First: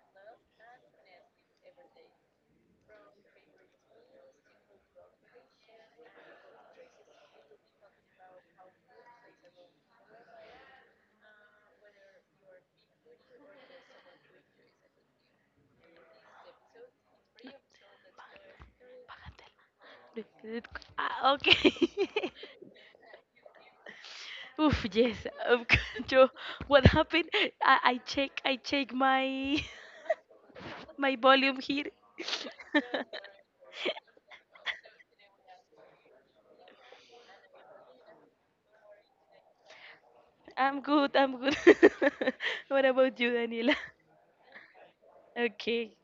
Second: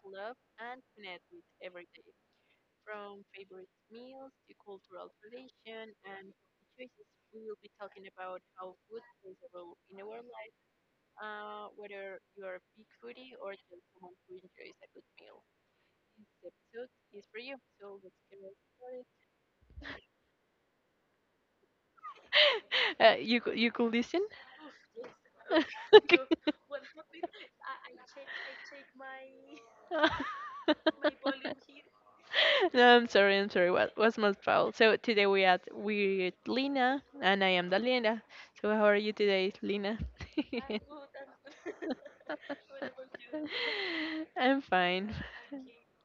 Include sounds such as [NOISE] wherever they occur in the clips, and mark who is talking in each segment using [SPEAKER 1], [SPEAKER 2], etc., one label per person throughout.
[SPEAKER 1] love, and connect with every day. From favorite meals to cultural tradition and choices, we will be talking about how food plays a role in our life, whether you are a big foodie or just someone who enjoys a good meal. This episode is for you, so let's get right started. [LAUGHS]
[SPEAKER 2] Págatela. Ah, okay.
[SPEAKER 1] You could listen.
[SPEAKER 2] [LAUGHS] Oof, yes. Of course, yo,
[SPEAKER 1] [LAUGHS]
[SPEAKER 2] [LAUGHS] what happened? I check my
[SPEAKER 1] My
[SPEAKER 2] [LAUGHS] my volume
[SPEAKER 1] volunteer.
[SPEAKER 2] here.
[SPEAKER 1] [LAUGHS] No, I'm
[SPEAKER 2] [LAUGHS]
[SPEAKER 1] sorry, I'm sorry. What was my fault? So today we are with Lina, and I am Dalina. So how are you today, Lina? [LAUGHS]
[SPEAKER 2] I'm good, I'm good. [LAUGHS] What about you, Daniela?
[SPEAKER 1] I'm fine.
[SPEAKER 2] Okay.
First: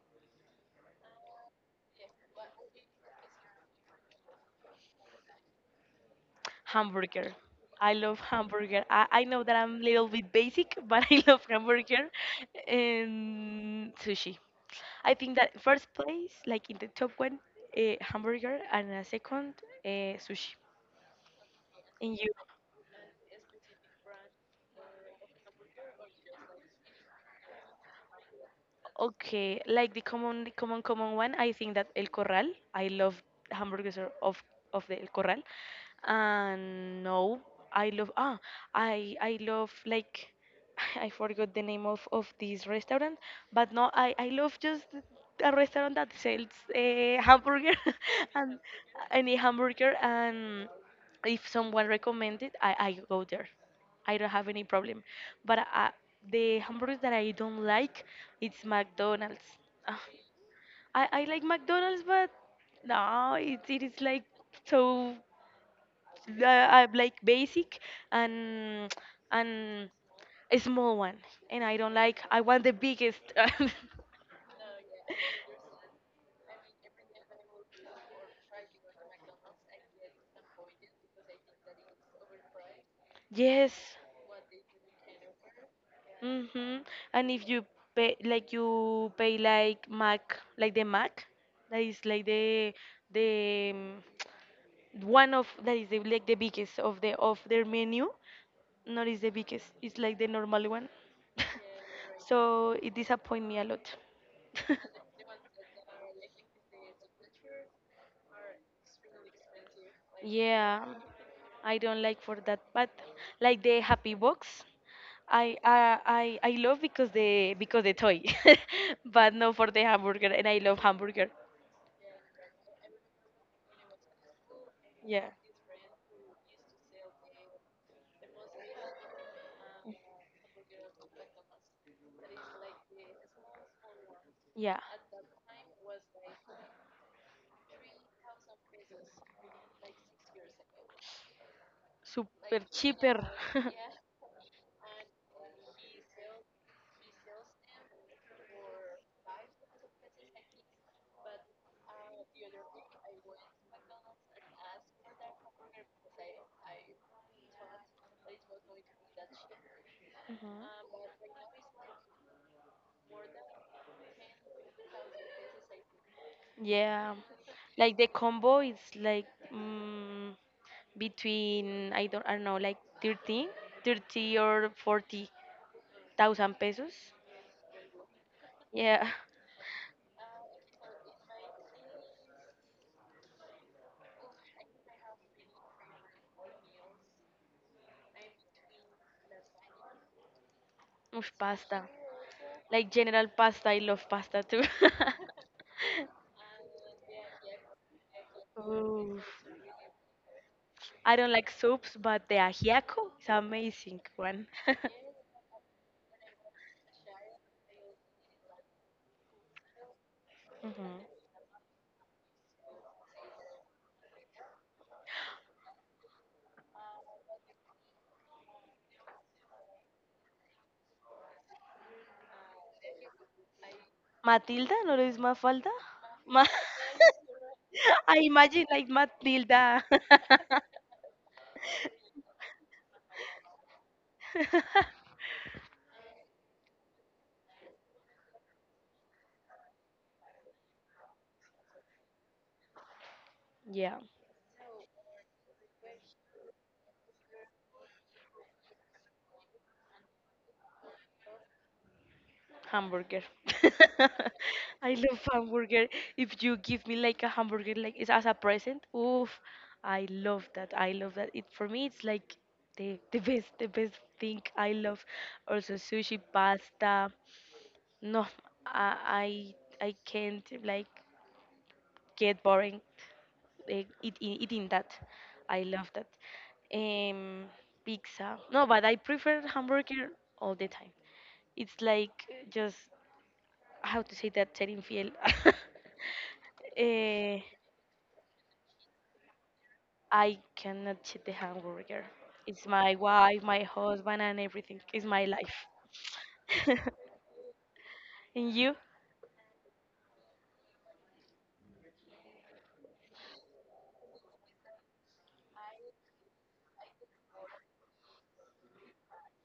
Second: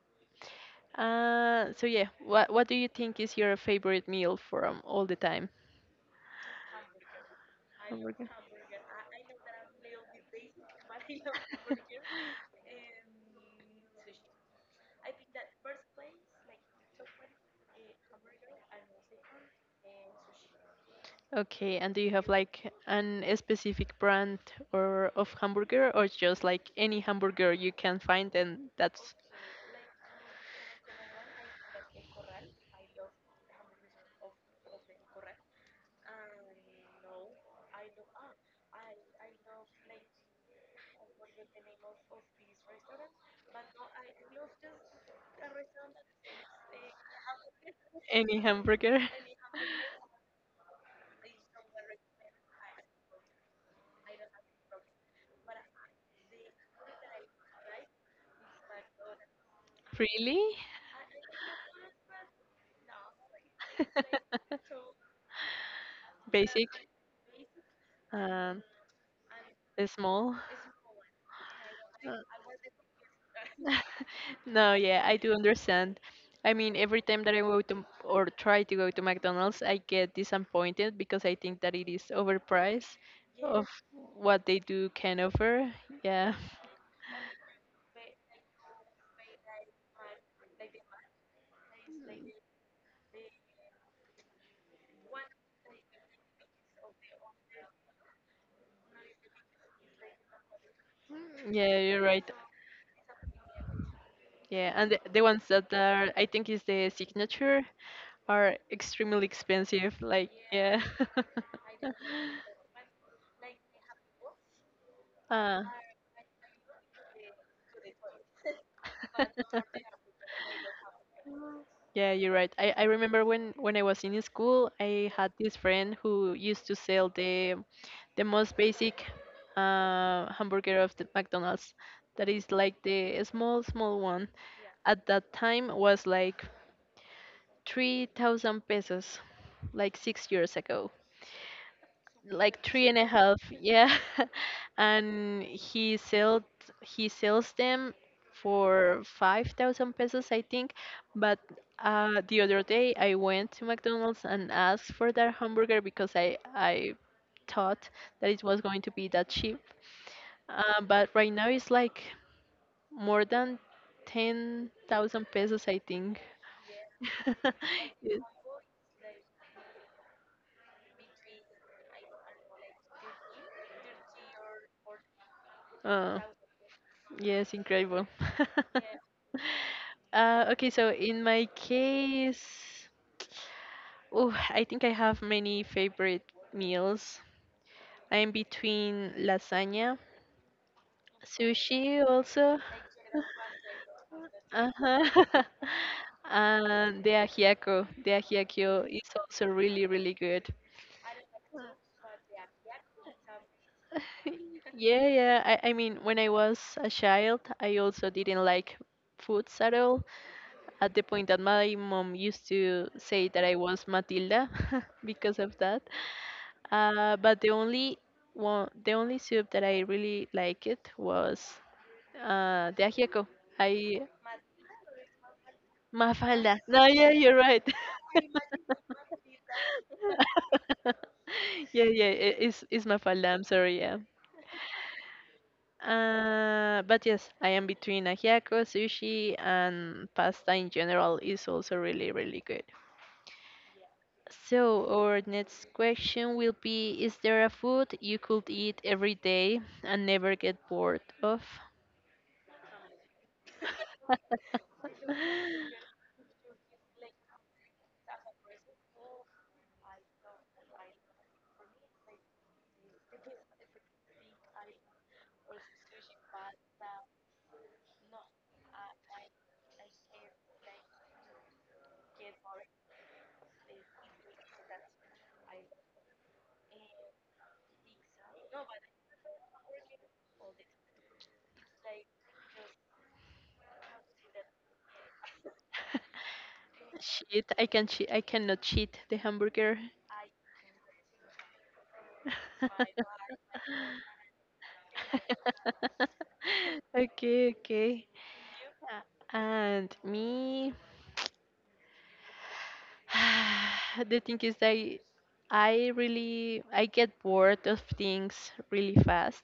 [SPEAKER 1] So yeah, what do you think is your favorite meal from all the time?
[SPEAKER 2] Hamburger.
[SPEAKER 1] [LAUGHS]
[SPEAKER 2] I love
[SPEAKER 1] Hamburger.
[SPEAKER 2] hamburger. I know that I'm a little bit basic, [LAUGHS] but I love hamburger and sushi. I think that first place, like in the top one, hamburger, and a second, uh, sushi.
[SPEAKER 1] Okay, and do you
[SPEAKER 2] And
[SPEAKER 1] have
[SPEAKER 2] you?
[SPEAKER 1] like an a specific brand or of hamburger, or just like any hamburger you can find, and that's?
[SPEAKER 2] Okay, like the common one. I think that El Corral. I love hamburgers are of the El Corral, and no, I love I love like [LAUGHS] I forgot the name of this restaurant, but no, I love just a restaurant that sells a hamburger [LAUGHS]
[SPEAKER 1] Any
[SPEAKER 2] and
[SPEAKER 1] hamburger? [LAUGHS]
[SPEAKER 2] any hamburger, and if someone recommends it, I go there. I don't have any problem. But the hamburgers that I don't like, it's McDonald's. Ah,
[SPEAKER 1] Really?
[SPEAKER 2] I like McDonald's, but no, it is like
[SPEAKER 1] [LAUGHS]
[SPEAKER 2] so,
[SPEAKER 1] Basic
[SPEAKER 2] like basic,
[SPEAKER 1] and
[SPEAKER 2] and and
[SPEAKER 1] small.
[SPEAKER 2] a small one, and I don't
[SPEAKER 1] Uh,
[SPEAKER 2] like. I want the biggest. [LAUGHS]
[SPEAKER 1] [LAUGHS] No, yeah, I do understand. I mean, every time that I go to or try to go to McDonald's, I get disappointed because I think that it is overpriced of
[SPEAKER 2] Yes.
[SPEAKER 1] what they do can offer. Yeah,
[SPEAKER 2] Mm-hmm. And if you pay like you pay like Mac, like the Mac, that is like the one of that is the, like the biggest of their menu, not is the biggest, it's like the normal one. [LAUGHS]
[SPEAKER 1] [LAUGHS] yeah, you're right.
[SPEAKER 2] So it disappoint me a lot.
[SPEAKER 1] Yeah, and the,
[SPEAKER 2] [LAUGHS]
[SPEAKER 1] the ones that are, I think, is the signature, are extremely expensive. Like, yeah.
[SPEAKER 2] Yeah, I
[SPEAKER 1] [LAUGHS]
[SPEAKER 2] don't like for that, but like the happy box, I
[SPEAKER 1] uh,
[SPEAKER 2] I I love because the toy, [LAUGHS] but not for the hamburger, and I love hamburger.
[SPEAKER 1] yeah, you're right. I remember when I was in school, I
[SPEAKER 2] Yeah,
[SPEAKER 1] had this friend who used to sell the most basic hamburger of the McDonald's. That is like the small, small one.
[SPEAKER 2] yeah,
[SPEAKER 1] At that time was like 3,000 pesos, like 6 years ago,
[SPEAKER 2] super
[SPEAKER 1] like three and a
[SPEAKER 2] cheaper.
[SPEAKER 1] half. Yeah
[SPEAKER 2] [LAUGHS]
[SPEAKER 1] [LAUGHS] And he sells them for 5,000 pesos, I think. But the other day I went to McDonald's and asked for that hamburger because I thought that it was going to be that cheap.
[SPEAKER 2] Mhm.
[SPEAKER 1] But right now it's like more than 10,000 pesos, I think.
[SPEAKER 2] Yeah,
[SPEAKER 1] [LAUGHS]
[SPEAKER 2] like the
[SPEAKER 1] It-
[SPEAKER 2] combo is like, mm, between, I don't know, like 13, 30, or 40
[SPEAKER 1] Oh,
[SPEAKER 2] thousand pesos.
[SPEAKER 1] yes, incredible.
[SPEAKER 2] Yeah,
[SPEAKER 1] [LAUGHS] Okay, so in my case, oh, I think I have many favorite meals. I am between lasagna,
[SPEAKER 2] [LAUGHS] much
[SPEAKER 1] sushi
[SPEAKER 2] pasta.
[SPEAKER 1] also.
[SPEAKER 2] Like general pasta, I love pasta too.
[SPEAKER 1] Uh-huh. [LAUGHS] And the ajiaco. The
[SPEAKER 2] [LAUGHS]
[SPEAKER 1] ajiaco is
[SPEAKER 2] Ooh,
[SPEAKER 1] also really, really good.
[SPEAKER 2] I don't like soups, but the ajiaco is amazing one.
[SPEAKER 1] [LAUGHS] Yeah,
[SPEAKER 2] [LAUGHS]
[SPEAKER 1] yeah. I mean, when I was a child, I also didn't like foods at all,
[SPEAKER 2] Mhm.
[SPEAKER 1] at the point that my mom used to say that I was Matilda [LAUGHS] because of that. But the only one, The only soup that I really liked it was the ajiaco. I
[SPEAKER 2] Matilda, no lo es Mafalda? Ma-
[SPEAKER 1] Mafalda. No, yeah, you're right.
[SPEAKER 2] [LAUGHS] I imagine like Matilda. [LAUGHS]
[SPEAKER 1] [LAUGHS] Yeah, yeah, it's it's Mafalda. I'm sorry. Yeah. But yes, I am between ajiaco, sushi, and pasta in general is also really, really good.
[SPEAKER 2] Yeah.
[SPEAKER 1] So, our next question will be, is there a food you could eat every day and never get bored of?
[SPEAKER 2] Hamburger. [LAUGHS] I love hamburger.
[SPEAKER 1] [LAUGHS]
[SPEAKER 2] If you give me like a hamburger like it's as a present, oof, I love that. I love that. It, for me, it's like the best thing I love. Also sushi, pasta. No, I I can't like get boring, eating that. I love that. Um, Pizza. No, but I prefer hamburger all the time. It's like, just how to say that, ser infiel. [LAUGHS] Eh,
[SPEAKER 1] Shit, I can I cannot cheat the hamburger.
[SPEAKER 2] I cannot see the hamburger. It's my
[SPEAKER 1] [LAUGHS]
[SPEAKER 2] wife, my husband, and everything. It's my life. [LAUGHS]
[SPEAKER 1] Okay, okay.
[SPEAKER 2] And you?
[SPEAKER 1] And me, [SIGHS] the thing is that I get bored of things really fast.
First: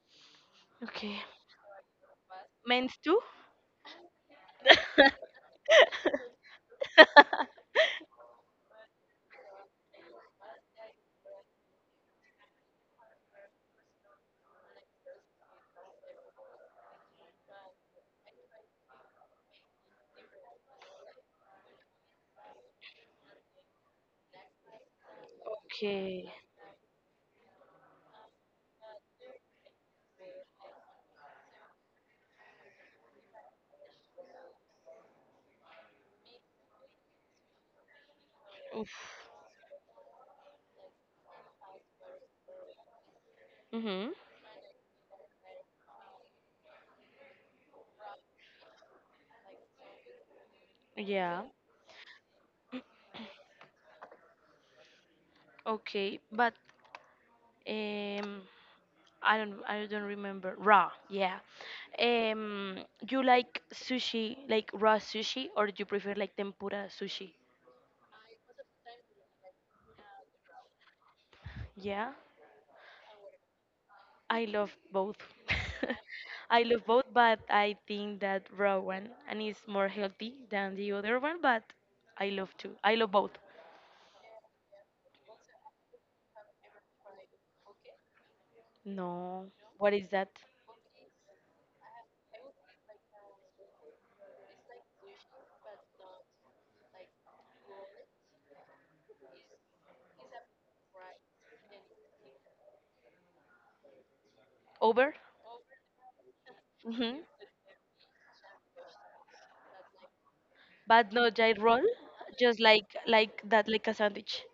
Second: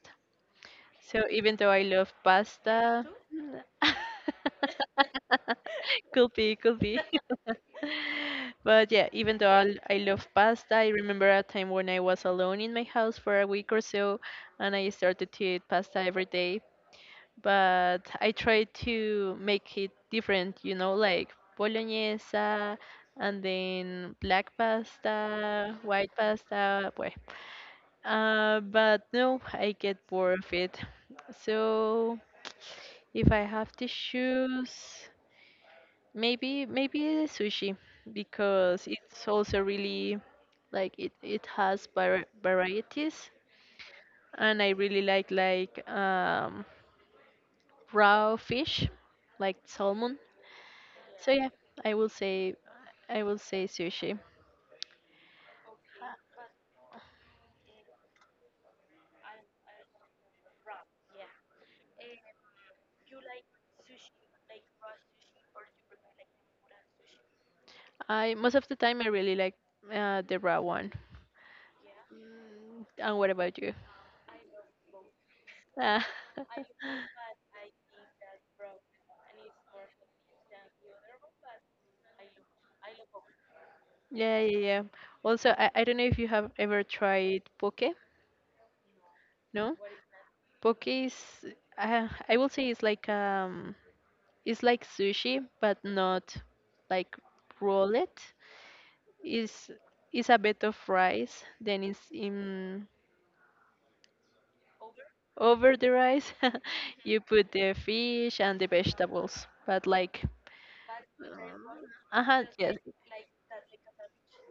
[SPEAKER 2] Okay.
[SPEAKER 1] So even though I love
[SPEAKER 2] Men's
[SPEAKER 1] pasta,
[SPEAKER 2] too?
[SPEAKER 1] [LAUGHS]
[SPEAKER 2] [LAUGHS]
[SPEAKER 1] could be, could be. [LAUGHS] But yeah, even though I love pasta, I remember a time when I was alone in my house for a week or so, and I started to eat pasta every day. But I tried to make it different, you know, like bolognese, and then black pasta, white
[SPEAKER 2] Okay.
[SPEAKER 1] pasta. Well, but no, I get bored of it. So if I have to choose, maybe the sushi, because
[SPEAKER 2] Oof.
[SPEAKER 1] it's also really like it has varieties,
[SPEAKER 2] Mhm.
[SPEAKER 1] and I really like raw fish, like salmon. So
[SPEAKER 2] Yeah.
[SPEAKER 1] yeah, I will say I will say sushi.
[SPEAKER 2] Okay. But Um, I don't remember. Raw, yeah. Um, you like sushi, like raw sushi, or do you prefer like tempura sushi?
[SPEAKER 1] I most of the time I really like the raw one.
[SPEAKER 2] Yeah,
[SPEAKER 1] And what about you?
[SPEAKER 2] I love both.
[SPEAKER 1] Ah.
[SPEAKER 2] [LAUGHS] I
[SPEAKER 1] [LAUGHS]
[SPEAKER 2] love both, but I think that raw one and it's more healthy than the other one, but I love too. I love both.
[SPEAKER 1] Yeah, yeah, yeah. Also, I don't know if you have ever tried poke.
[SPEAKER 2] No,
[SPEAKER 1] No,
[SPEAKER 2] what is that?
[SPEAKER 1] poke is I will say it's like sushi, but not like roll it. Is is a bit of rice. Then it's in
[SPEAKER 2] Over?
[SPEAKER 1] over the rice. [LAUGHS]
[SPEAKER 2] Hmm.
[SPEAKER 1] You put the fish and the vegetables, but like
[SPEAKER 2] But no gyro roll,
[SPEAKER 1] uh huh
[SPEAKER 2] just
[SPEAKER 1] yes.
[SPEAKER 2] like that, like a sandwich,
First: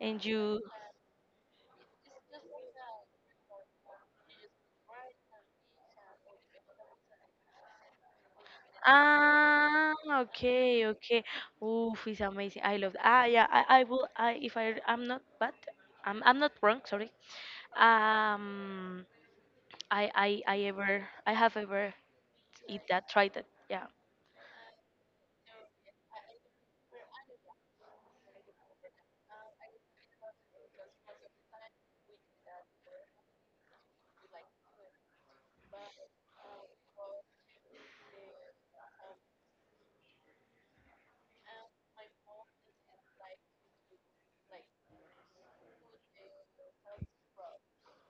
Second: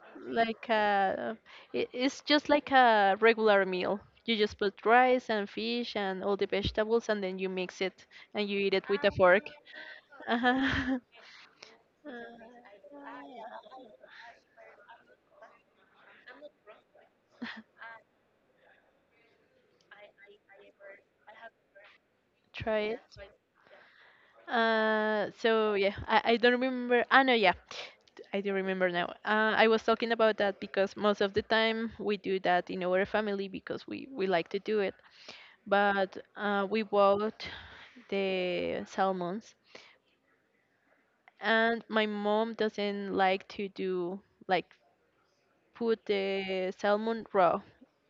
[SPEAKER 2] and you.
[SPEAKER 1] Like a, it's just like a regular meal. You just put rice and fish and all the vegetables, and then you mix it and you eat it with a fork.
[SPEAKER 2] Ah, okay,
[SPEAKER 1] Uh-huh. [LAUGHS]
[SPEAKER 2] okay. Oof, it's amazing. I love that. Ah, yeah, I will. I if I'm not bad. I'm not wrong. Sorry.
[SPEAKER 1] Uh,
[SPEAKER 2] Um, I have ever
[SPEAKER 1] Try
[SPEAKER 2] eat
[SPEAKER 1] it.
[SPEAKER 2] that. Tried that. Yeah.
[SPEAKER 1] So yeah, I don't remember. Ah, no, yeah, I do remember now. I was talking about that because most of the time we do that in our family because we like to do it. But we bought the salmons and my mom doesn't like to do like put the salmon raw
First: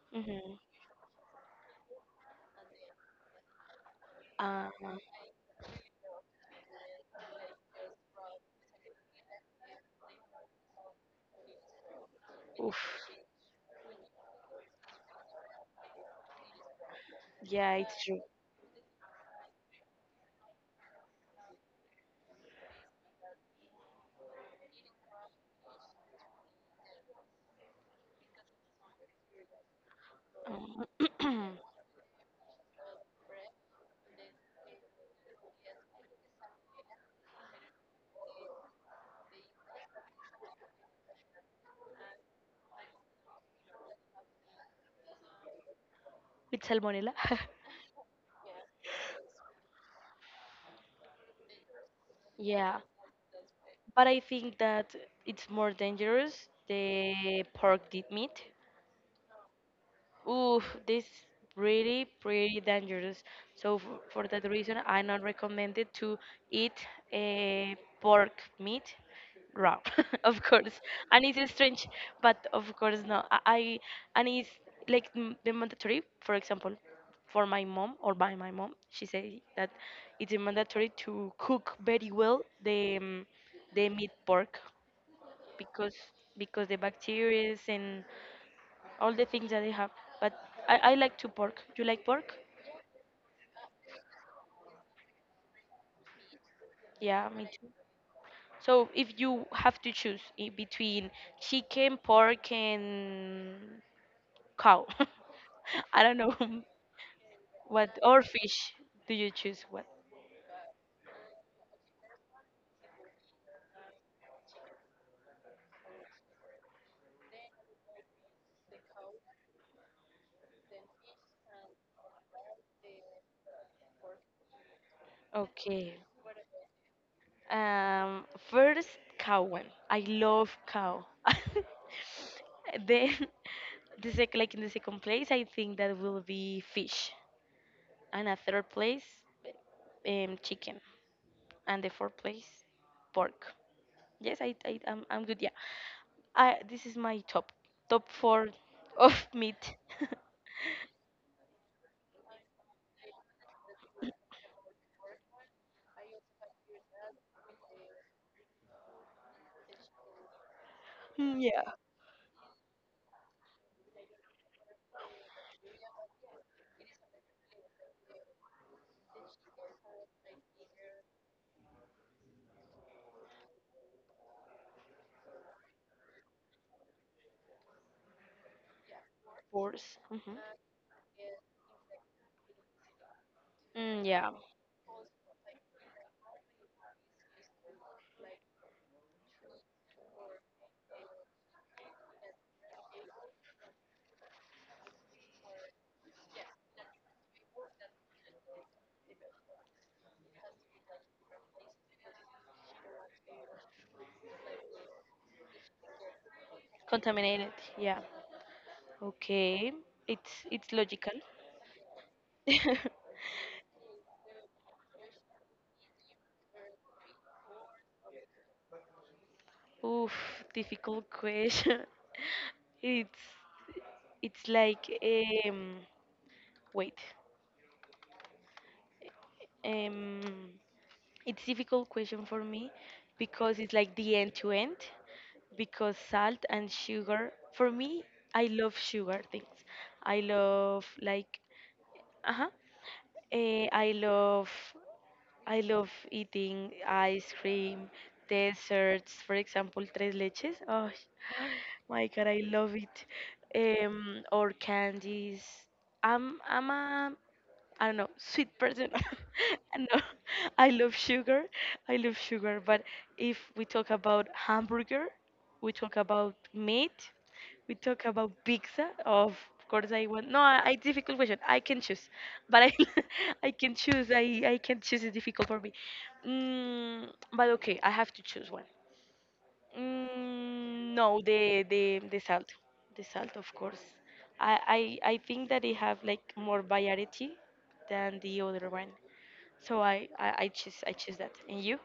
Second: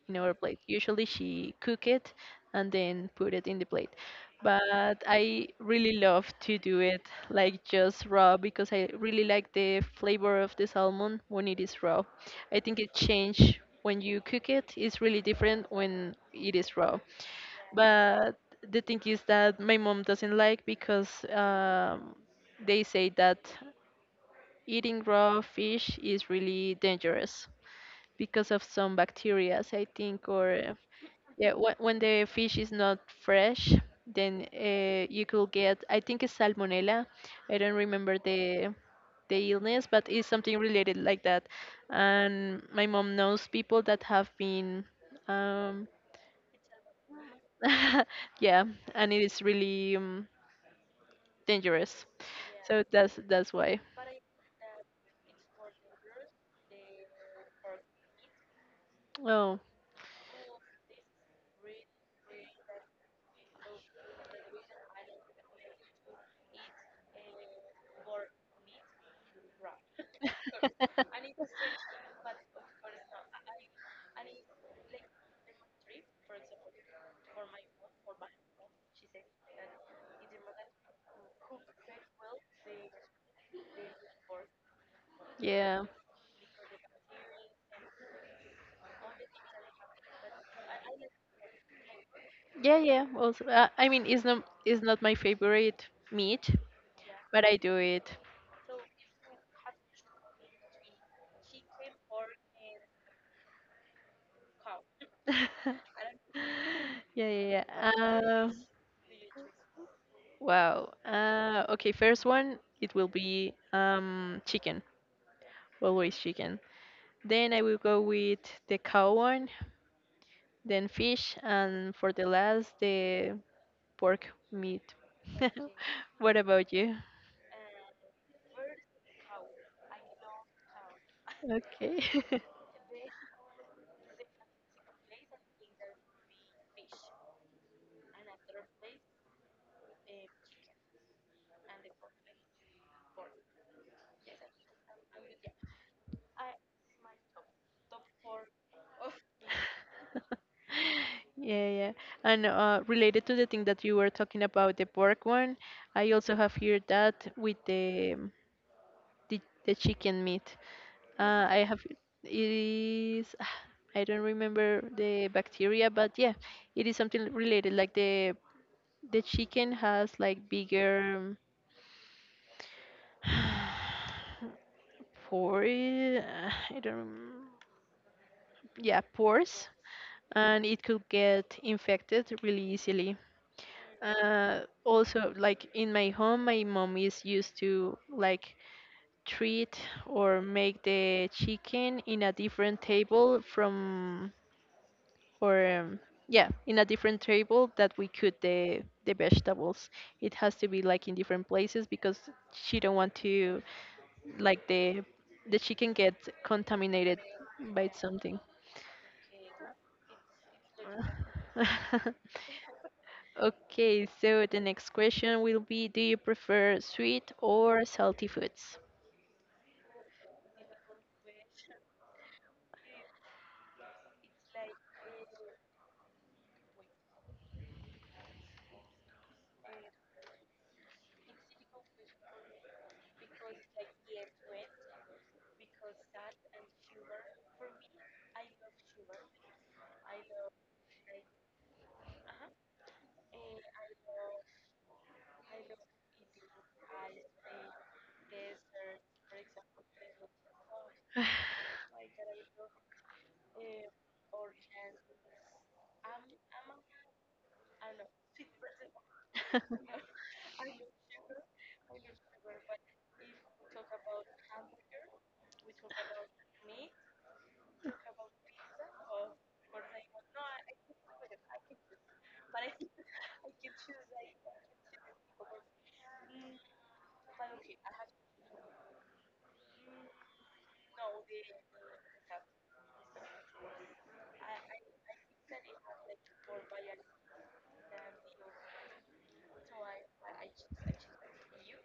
[SPEAKER 1] in our plate.
[SPEAKER 2] Mhm.
[SPEAKER 1] Usually she cook it and then put it in the plate.
[SPEAKER 2] Uh,
[SPEAKER 1] But I really love to do it like just raw because I really like the flavor of the salmon when it is raw. I think
[SPEAKER 2] Oof.
[SPEAKER 1] it change when you cook it. It's really different when it is raw.
[SPEAKER 2] Yeah, it's true.
[SPEAKER 1] But the thing is that my mom doesn't like because they say that eating raw fish is really dangerous because of some bacteria, I think, or yeah,
[SPEAKER 2] Um,
[SPEAKER 1] when the fish is not fresh, then you could get, I think it's salmonella. I don't remember the illness, but it's something related like that. And my mom knows people that have been, um,
[SPEAKER 2] [CLEARS THROAT] with salmonella. [LAUGHS]
[SPEAKER 1] [LAUGHS] yeah, and it is really dangerous.
[SPEAKER 2] Yeah,
[SPEAKER 1] So that's why.
[SPEAKER 2] but I think that it's more dangerous, the pork deep meat.
[SPEAKER 1] Oh,
[SPEAKER 2] Oof, this really pretty dangerous. So, for that reason, I not recommended to eat a pork meat raw, [LAUGHS] of course. And it's strange, but of course no. I and it's like, the mandatory. For example, for my mom, or by my mom, she said that it's mandatory to cook very well the, the meat pork
[SPEAKER 1] yeah,
[SPEAKER 2] because the bacteria and all the things that they have. But I like to pork. You like pork?
[SPEAKER 1] yeah, yeah. Also, I mean, it's not my favorite meat,
[SPEAKER 2] Yeah,
[SPEAKER 1] but
[SPEAKER 2] me
[SPEAKER 1] I
[SPEAKER 2] too.
[SPEAKER 1] do it.
[SPEAKER 2] So if you have to choose, between chicken, pork, and cow, [LAUGHS]
[SPEAKER 1] [LAUGHS]
[SPEAKER 2] I don't know, [LAUGHS]
[SPEAKER 1] Yeah, yeah, yeah.
[SPEAKER 2] what or
[SPEAKER 1] Um,
[SPEAKER 2] fish, do you choose what?
[SPEAKER 1] wow. Okay, first one it will be chicken, always chicken. Then I will go with the cow one, then fish, and for the last, the pork meat.
[SPEAKER 2] Okay.
[SPEAKER 1] [LAUGHS] What about you?
[SPEAKER 2] Um, First, cow one. I love cow. [LAUGHS]
[SPEAKER 1] Okay. [LAUGHS]
[SPEAKER 2] Then [LAUGHS] the sec like in the second place, I think that will be fish. And a third place, chicken, and the fourth place, pork. Yes, I'm good. Yeah, I this is my top four of meat. [LAUGHS]
[SPEAKER 1] Yeah, yeah. And related to the thing that you were talking about, the pork one, I also have here that with the the chicken meat.
[SPEAKER 2] Mm,
[SPEAKER 1] I
[SPEAKER 2] yeah, of
[SPEAKER 1] have It is [SIGHS] I don't remember the bacteria, but yeah, it is something related like the. The chicken has like bigger [SIGHS] pores. I don't. Yeah, pores,
[SPEAKER 2] course. Mhm.
[SPEAKER 1] and it could get infected really easily.
[SPEAKER 2] Mm, yeah,
[SPEAKER 1] Also, like in my home, my mom is used to like treat or make the chicken in a different table from or yeah, in a different table that we cook the vegetables. It has to be like in different places because she don't want to like the chicken gets contaminated
[SPEAKER 2] contaminated.
[SPEAKER 1] by
[SPEAKER 2] Yeah.
[SPEAKER 1] something.
[SPEAKER 2] Okay, it's logical.
[SPEAKER 1] [LAUGHS]
[SPEAKER 2] [LAUGHS]
[SPEAKER 1] Okay, so the next question will be, do you prefer sweet or salty foods?
[SPEAKER 2] Oof, difficult question. [LAUGHS] It's, it's like wait. Um, it's difficult question for me, because it's like the end to end, because salt and sugar, for me, I love sugar things. I love like, uh-huh. Eh, I love I love eating ice cream, desserts, for example, tres leches. Oh, [GASPS] [SIGHS] my God, I love it. Or candies. I'm a, I don't know, sweet person. [LAUGHS]
[SPEAKER 1] [LAUGHS]
[SPEAKER 2] No, I love sugar. I love sugar. But if we talk about hamburger, we talk about meat. We talk about pizza. Of course, I want. No, I difficult question. I can choose, but I, [LAUGHS] I can choose. I can choose. It's difficult for me. Mm, but okay, I have to choose one. Mm, no, the salt, of course. I think that they have like more variety than the other one. So, I choose that. And you?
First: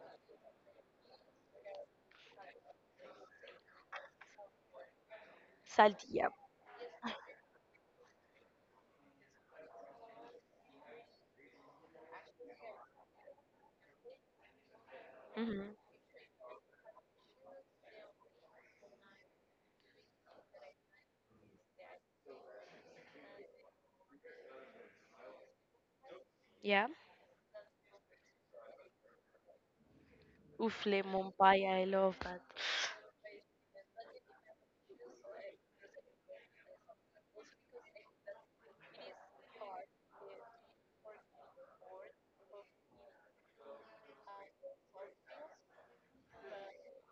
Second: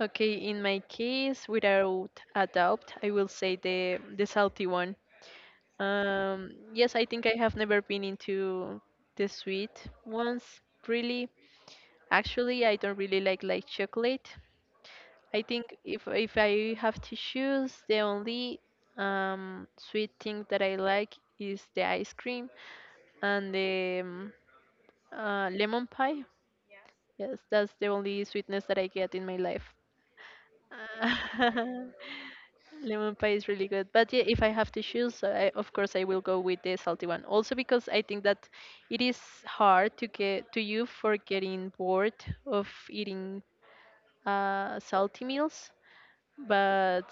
[SPEAKER 1] Okay, in my case, without a doubt, I will say the salty one.
[SPEAKER 2] Salt, yeah.
[SPEAKER 1] Yes, I think I have never been into the sweet ones, really. Actually, I don't really like chocolate. I
[SPEAKER 2] Hmm.
[SPEAKER 1] think if I have to choose, the only sweet thing that I like is the ice cream and the lemon pie.
[SPEAKER 2] Yeah.
[SPEAKER 1] Yes, that's the only sweetness that I get in my life.
[SPEAKER 2] Oof, lemon pie. I
[SPEAKER 1] [LAUGHS]
[SPEAKER 2] love that.
[SPEAKER 1] Lemon pie is really good, but yeah, if I have to choose, I, of course I will go with the salty one. Also because I think that it is hard to get to you for getting bored of eating salty meals, but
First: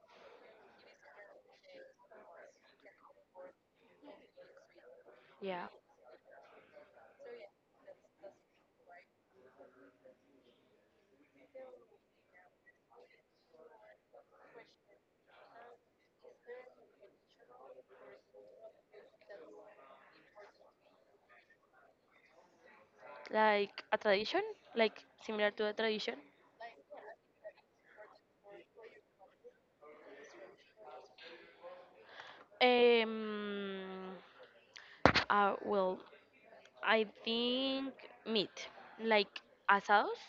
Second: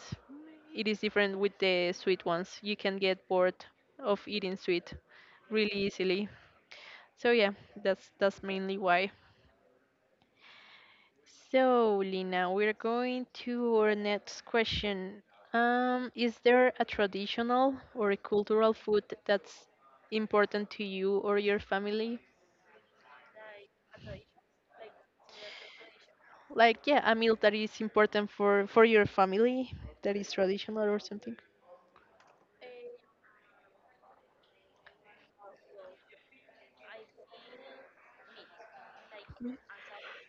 [SPEAKER 1] it is different with the sweet ones. You can get bored of eating sweet
[SPEAKER 2] Yeah.
[SPEAKER 1] really easily. So yeah, that's mainly why. So Lina, we're going to our next question. Is there a traditional or a cultural food that's important to you or your family?
[SPEAKER 2] Like a tradition, like similar to a tradition.
[SPEAKER 1] Like yeah, a meal that is important for your family that is traditional or something.
[SPEAKER 2] Um, well, I think meat, like asados,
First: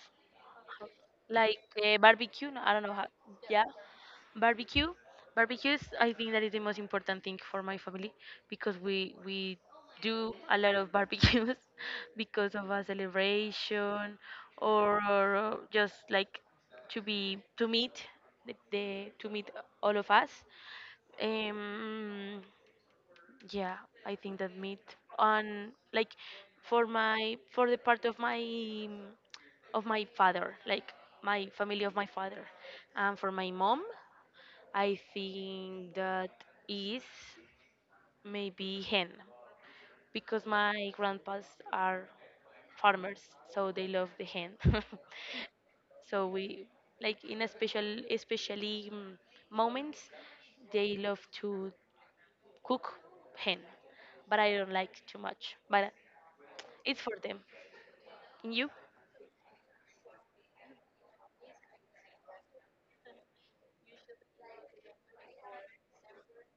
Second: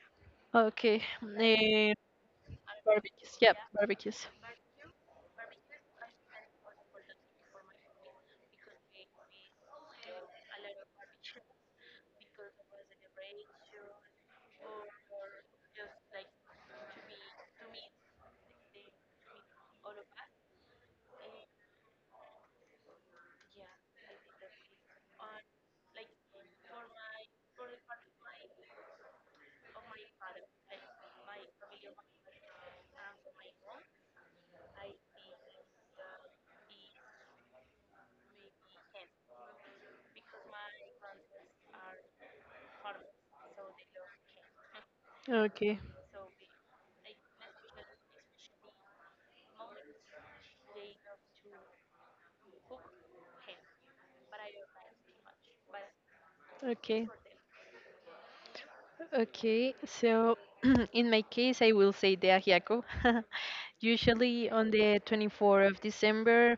[SPEAKER 1] Okay,
[SPEAKER 2] like,
[SPEAKER 1] eh,
[SPEAKER 2] barbecue. No, I don't know how.
[SPEAKER 1] barbecues. Yeah,
[SPEAKER 2] Yeah,
[SPEAKER 1] barbecues.
[SPEAKER 2] barbecue. Barbecues, I think that is the most important thing for my family because we do a lot of barbecues [LAUGHS] because of a celebration, or just like to be to meet, the to meet all of us. Um, yeah, I think that meat on like, for the part of my father, like my family of my father, and for my mom, I think that is maybe hen, because my grandpas are farmers, so they love the hen. [LAUGHS]
[SPEAKER 1] Okay.
[SPEAKER 2] So we like in a special especially mm, moments, they love to cook hen, but I don't like too much. But it's
[SPEAKER 1] Okay.
[SPEAKER 2] for them. And you?
[SPEAKER 1] Okay, so [CLEARS THROAT] in my case, I will say the ajiaco. [LAUGHS] Usually on the 24th of December,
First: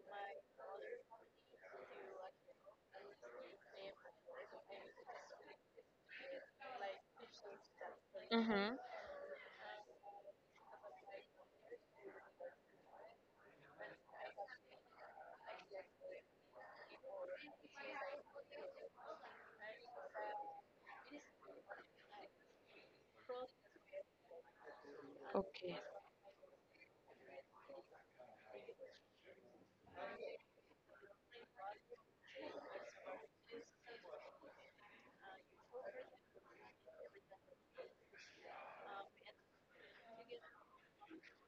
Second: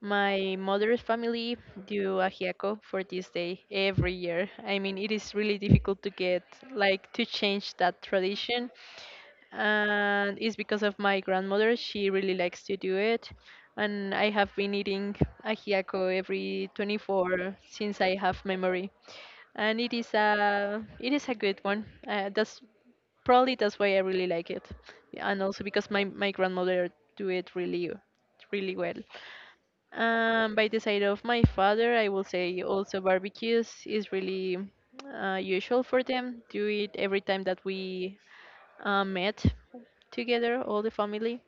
[SPEAKER 1] my mother's family do ajiaco for this day every year. I mean, it is really difficult to get, like, to change that tradition,
[SPEAKER 2] Mhm.
[SPEAKER 1] and it's because of my grandmother. She really likes to do it, and I have been eating ajiaco every 24 since I have memory, and it is a good one. That's Probably that's why I really like it, and also
[SPEAKER 2] Okay.
[SPEAKER 1] because my grandmother do it really really well. By the side of my father, I will say also barbecues is really usual for them. Do it every time that we met together, all the family.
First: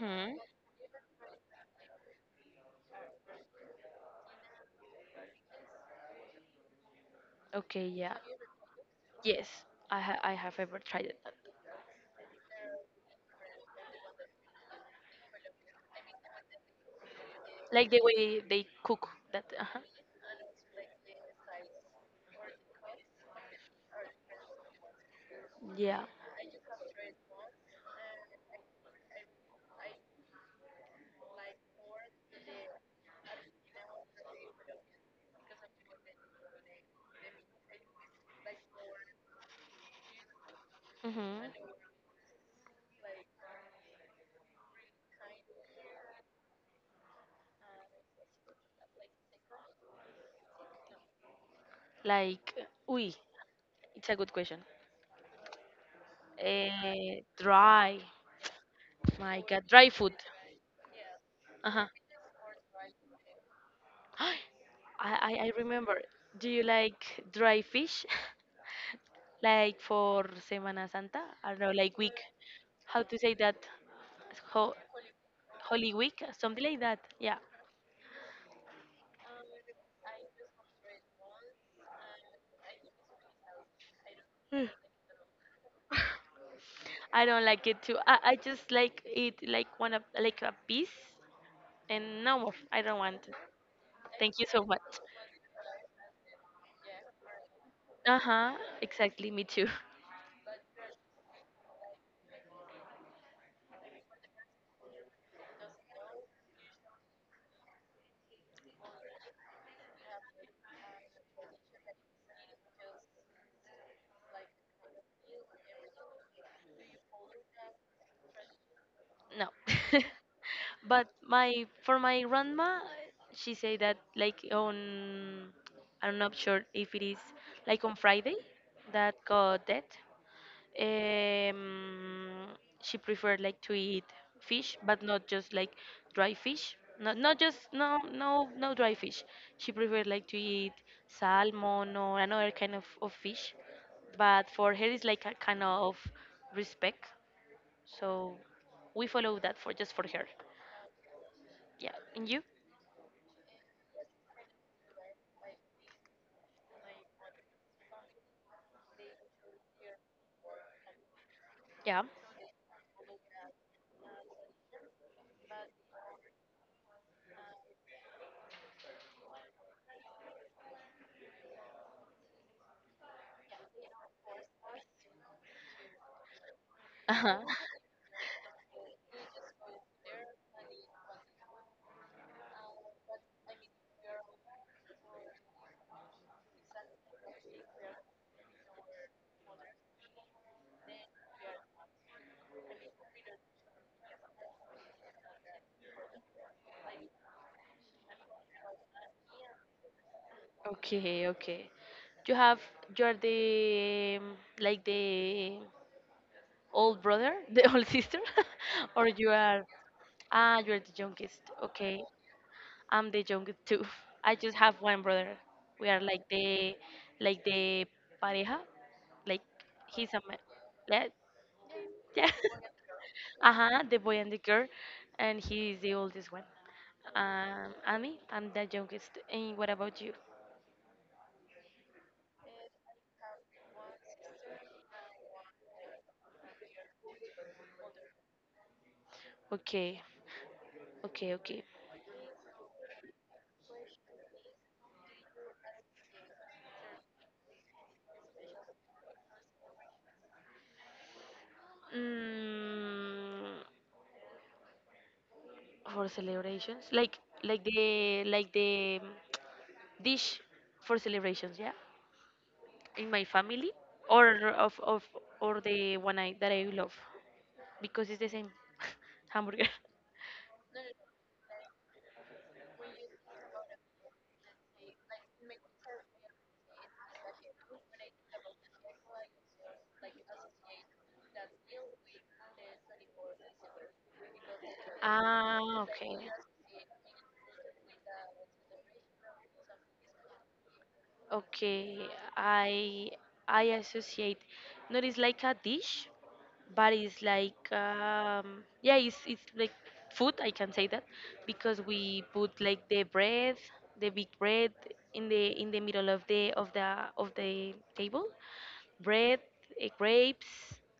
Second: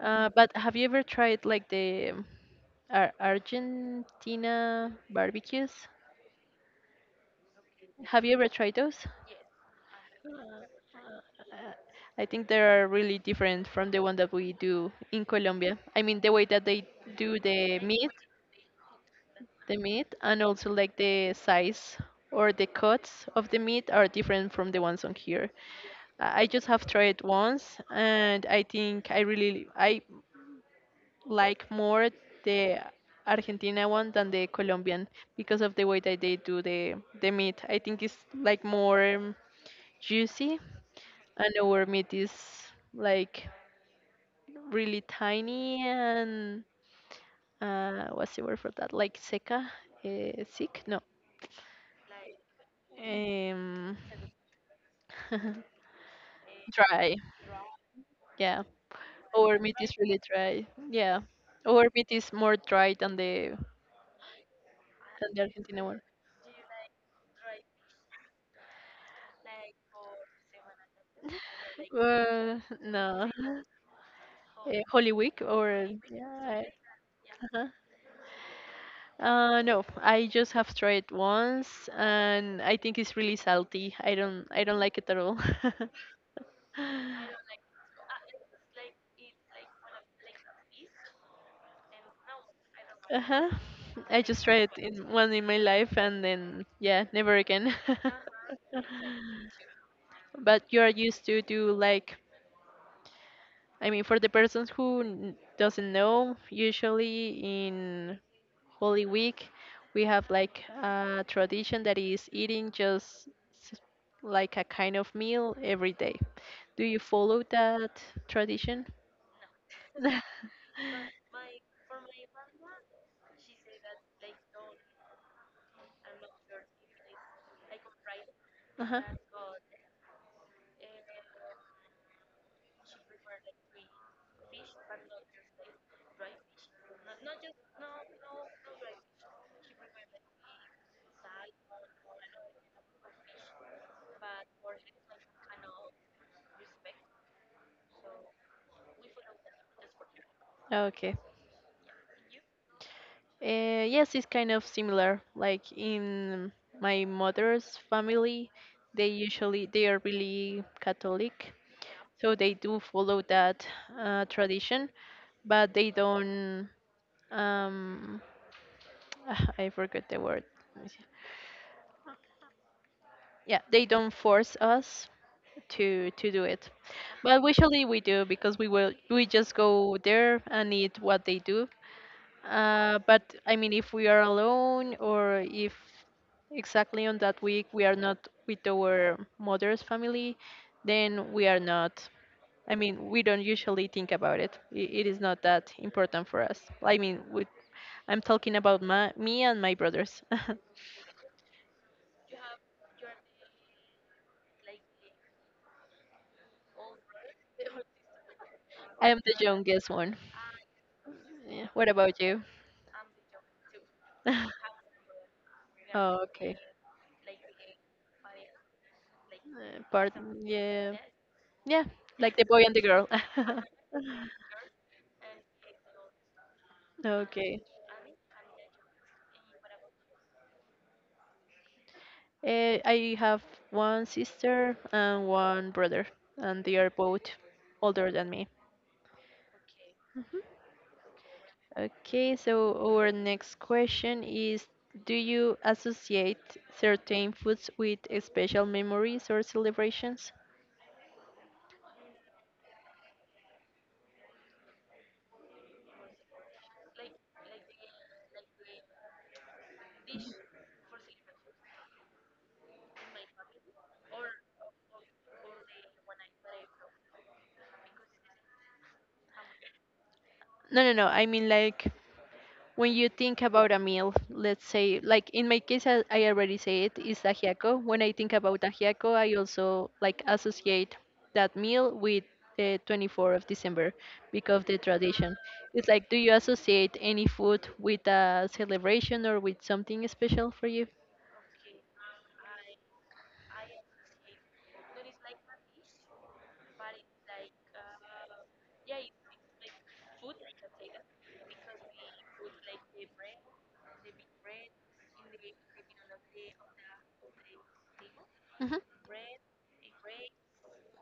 [SPEAKER 1] But have you ever tried like the Argentina barbecues?
[SPEAKER 2] Okay. Yeah.
[SPEAKER 1] Have you ever tried those?
[SPEAKER 2] Yes. I have ever tried it.
[SPEAKER 1] Uh, I think they are really different from the one that we do in Colombia. I mean, the way that they do
[SPEAKER 2] Like the way they cook that.
[SPEAKER 1] the
[SPEAKER 2] Uh-huh.
[SPEAKER 1] meat and also like the size or the cuts of the meat are different from the ones on here.
[SPEAKER 2] Yeah.
[SPEAKER 1] I just have tried once and I think I like more the Argentina one than the Colombian because of the way that they do the meat. I think it's like more juicy
[SPEAKER 2] Mhm.
[SPEAKER 1] and our meat is like really tiny and what's the word for that? Like seca? Sick? No.
[SPEAKER 2] Like, uy,
[SPEAKER 1] Um,
[SPEAKER 2] it's a good question.
[SPEAKER 1] [LAUGHS] dry.
[SPEAKER 2] Dry.
[SPEAKER 1] Yeah.
[SPEAKER 2] My
[SPEAKER 1] Our
[SPEAKER 2] God,
[SPEAKER 1] meat
[SPEAKER 2] dry
[SPEAKER 1] is
[SPEAKER 2] food.
[SPEAKER 1] really dry. Yeah.
[SPEAKER 2] Uh
[SPEAKER 1] Our
[SPEAKER 2] huh.
[SPEAKER 1] meat is more dry
[SPEAKER 2] [GASPS] I,
[SPEAKER 1] than
[SPEAKER 2] I
[SPEAKER 1] the
[SPEAKER 2] I
[SPEAKER 1] Argentina one.
[SPEAKER 2] remember. Do you like dry fish? [LAUGHS] Like for Semana Santa? I don't know, like week. How to
[SPEAKER 1] No.
[SPEAKER 2] say that? Ho-
[SPEAKER 1] Holy Week or
[SPEAKER 2] Holy Week,
[SPEAKER 1] yeah.
[SPEAKER 2] something like that. Yeah.
[SPEAKER 1] uh no, I just have tried once and I think it's really salty. I don't I
[SPEAKER 2] Mm.
[SPEAKER 1] don't like it at all. [LAUGHS]
[SPEAKER 2] I don't like it too. I just like eat like one of like a piece and no more. I don't want it.
[SPEAKER 1] Uh-huh. I
[SPEAKER 2] Thank
[SPEAKER 1] just
[SPEAKER 2] you so
[SPEAKER 1] tried it
[SPEAKER 2] much.
[SPEAKER 1] in one in my life, and then yeah, never again. [LAUGHS]
[SPEAKER 2] Uh-huh. Exactly, me too. [LAUGHS]
[SPEAKER 1] But you are used to do like, I mean, for the persons who doesn't know, usually in holy week we have like a tradition that is eating just s- like a kind of meal every day. Do you follow that tradition?
[SPEAKER 2] No. [LAUGHS]
[SPEAKER 1] [LAUGHS]
[SPEAKER 2] But my for my grandma, she say that like on I'm not sure if it is, like on Friday
[SPEAKER 1] Uh-huh.
[SPEAKER 2] that got dead, um she preferred like to eat fish, but not just like dry fish, not not just, no no no dry fish. She preferred like to eat salmon or another kind of fish, but for her it's like a kind of respect, so we follow that for just for her.
[SPEAKER 1] Okay.
[SPEAKER 2] Yeah. And you?
[SPEAKER 1] Uh, yes, it's kind of similar. Like in my mother's family, they usually they are really Catholic,
[SPEAKER 2] Yeah.
[SPEAKER 1] so they do follow that tradition, but they don't. Um, [SIGHS] [TSK] I forget the word. Let me see. Yeah, they don't force us to do it, but
[SPEAKER 2] Uh-huh. [LAUGHS]
[SPEAKER 1] usually we do because we just go there and eat what they do. But I mean, if we are alone or if exactly on that week we are not with our mother's family, then we are not. I mean, we don't usually think about it. It is not that important for us. I mean, with, I'm talking about my, me and my brothers. [LAUGHS]
[SPEAKER 2] Okay, okay. You have you're the, like the old brother, [LAUGHS] the old sister, [LAUGHS]
[SPEAKER 1] I
[SPEAKER 2] or
[SPEAKER 1] am
[SPEAKER 2] you
[SPEAKER 1] the
[SPEAKER 2] are
[SPEAKER 1] youngest one.
[SPEAKER 2] ah you're the youngest.
[SPEAKER 1] Yeah. What
[SPEAKER 2] Okay,
[SPEAKER 1] about you?
[SPEAKER 2] I'm the youngest too. [LAUGHS] I just
[SPEAKER 1] [LAUGHS]
[SPEAKER 2] have one brother. We are
[SPEAKER 1] Oh,
[SPEAKER 2] like
[SPEAKER 1] okay.
[SPEAKER 2] the, like the pareja, like
[SPEAKER 1] Part,
[SPEAKER 2] he's a
[SPEAKER 1] yeah.
[SPEAKER 2] man.
[SPEAKER 1] Yeah,
[SPEAKER 2] Yeah.
[SPEAKER 1] like the boy
[SPEAKER 2] [LAUGHS]
[SPEAKER 1] and the girl.
[SPEAKER 2] Uh-huh, the boy and the
[SPEAKER 1] [LAUGHS]
[SPEAKER 2] girl, and he is the oldest one.
[SPEAKER 1] Okay.
[SPEAKER 2] And me, I'm the youngest. And what about you?
[SPEAKER 1] I have one sister and one brother, and they are both older than me.
[SPEAKER 2] Okay,
[SPEAKER 1] Mhm.
[SPEAKER 2] okay, okay.
[SPEAKER 1] Okay, so our next question is, do you associate certain foods with special memories or celebrations?
[SPEAKER 2] Mm, for celebrations, like, like the dish for celebrations, yeah, in my family or of or the one I that I love because it's the same [LAUGHS] hamburger.
[SPEAKER 1] No, no, no. I mean, like, when you think about a meal, let's say, like in my case, I already say it is ajiaco. When I think about ajiaco, I also like associate that meal with the 24th of December because of the tradition.
[SPEAKER 2] Ah,
[SPEAKER 1] It's like, do
[SPEAKER 2] okay.
[SPEAKER 1] you associate any food with a celebration or with something special for you?
[SPEAKER 2] Okay, I I associate. Not it's like a dish, but it's like, yeah, it's like food. I can say that because we put like the bread, the big bread, in the middle of the table,
[SPEAKER 1] Hmm.
[SPEAKER 2] bread, grapes,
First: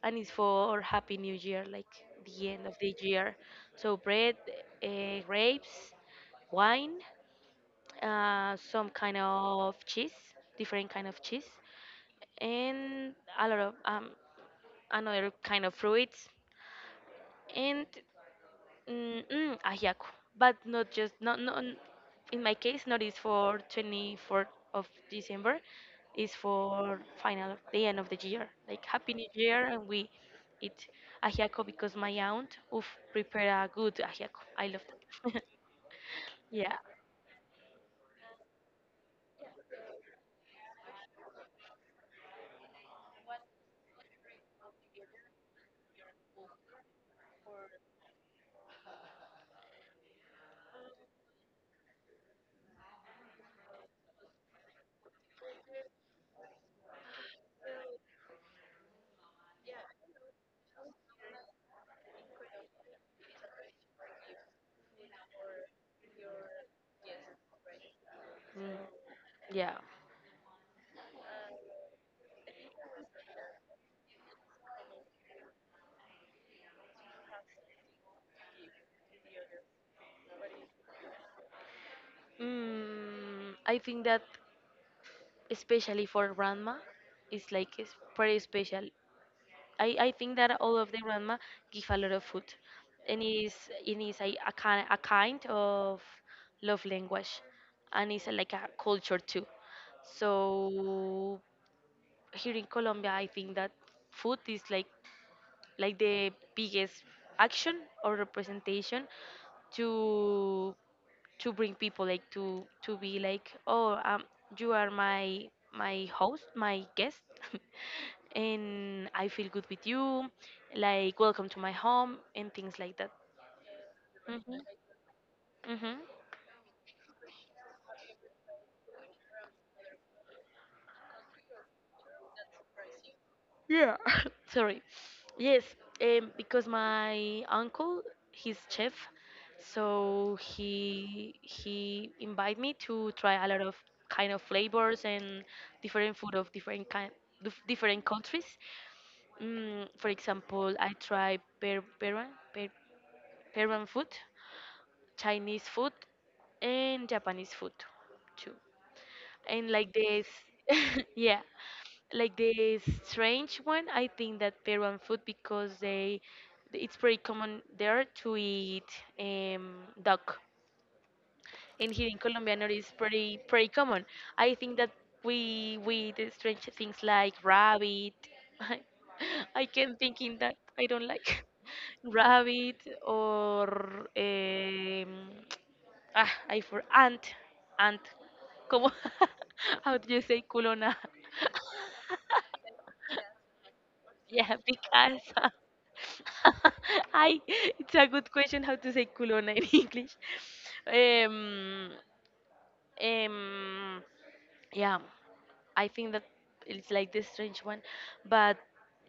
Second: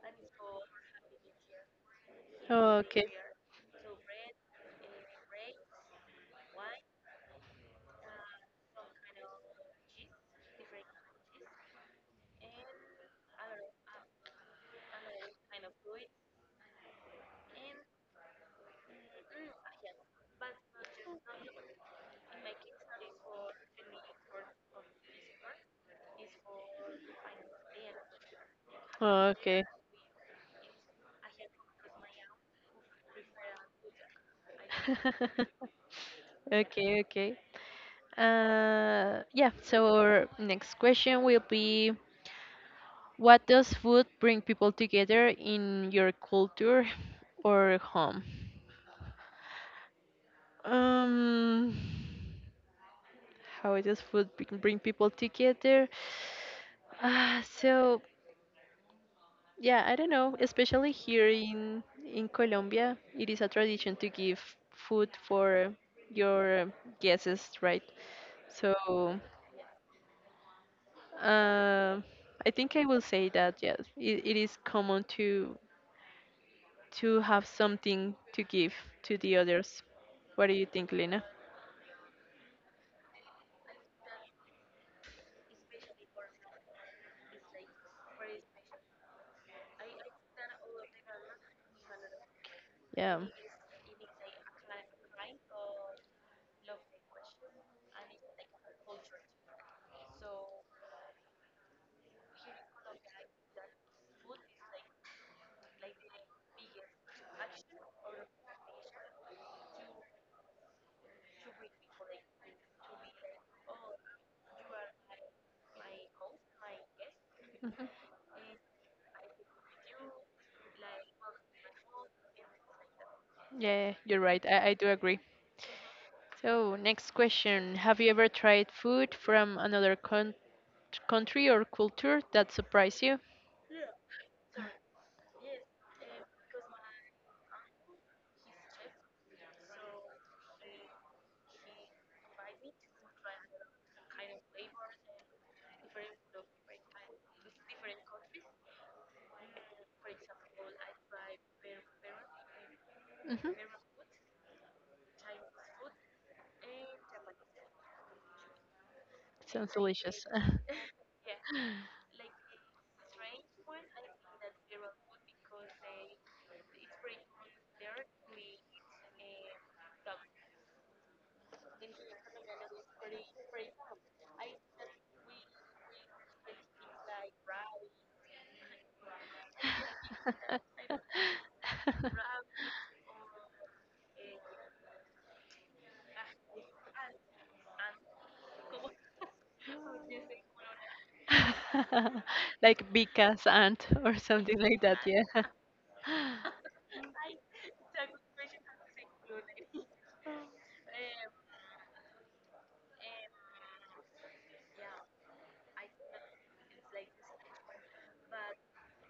[SPEAKER 2] and it's for Happy New Year, like the end of the
[SPEAKER 1] Okay.
[SPEAKER 2] year. So, bread, grapes, wine, some kind of cheese, different kind of cheese, and a lot of, another kind of fruits, and, ajiaco, but not just, not not in my case, not is for 24th of December, is for final the end of the year, like Happy New Year,
[SPEAKER 1] Okay.
[SPEAKER 2] and we eat ajiaco because my aunt, oof, prepare a good ajiaco. I love that.
[SPEAKER 1] [LAUGHS]
[SPEAKER 2] [LAUGHS] Yeah,
[SPEAKER 1] Okay, okay. Yeah, so our next question will be, what does food bring people together in your culture or home? Um, how does food bring people together? So yeah, I don't know. Especially here in Colombia, it is a tradition to give food for your guests, right? So,
[SPEAKER 2] mm, yeah.
[SPEAKER 1] uh, I think I will say that yes, it is common to have something to give to the others. What do you think, Lena?
[SPEAKER 2] Mm, I think that, especially for grandma, it's pretty special. I think that all of the grandma give a lot of food,
[SPEAKER 1] Yeah.
[SPEAKER 2] and
[SPEAKER 1] [LAUGHS]
[SPEAKER 2] is it is a kind of love language, and it's like a culture too. So here in Colombia, I think that food is like the biggest action or representation to to bring people like to be like you are my host my guest [LAUGHS]
[SPEAKER 1] Mhm.
[SPEAKER 2] and I feel good with you like welcome to my home and things like that.
[SPEAKER 1] Yeah, you're right.
[SPEAKER 2] hmm
[SPEAKER 1] I do agree.
[SPEAKER 2] hmm
[SPEAKER 1] So, next question. Have you ever tried food from another country or culture that surprised you?
[SPEAKER 2] Yeah. [LAUGHS] Sorry. Yes, because my uncle, he's chef, so he invited me to try a lot of kind of flavors and different food of different kind, different countries. For example, I tried per,
[SPEAKER 1] Hmm.
[SPEAKER 2] Peruan food, Chinese food, and Japanese food too and
[SPEAKER 1] Sounds
[SPEAKER 2] like
[SPEAKER 1] delicious.
[SPEAKER 2] this. [LAUGHS] Yeah, like the strange one. I think that Peruan food because they, it's pretty common there to eat um duck. And here
[SPEAKER 1] [LAUGHS]
[SPEAKER 2] in Colombia, Colombiano is pretty common. I think that we do strange things like rabbit. [LAUGHS] I I can think in that I don't like [LAUGHS] rabbit or um, [TSK] ah I for ant ant. Como [LAUGHS] how do you say culona?
[SPEAKER 1] [LAUGHS] Like
[SPEAKER 2] [LAUGHS]
[SPEAKER 1] Vika's aunt [LAUGHS] or
[SPEAKER 2] Yeah,
[SPEAKER 1] something like that,
[SPEAKER 2] because
[SPEAKER 1] yeah.
[SPEAKER 2] [LAUGHS] I it's a good question how to say culona in [LAUGHS] English. Um, um, yeah, I think that it's like the strange one, but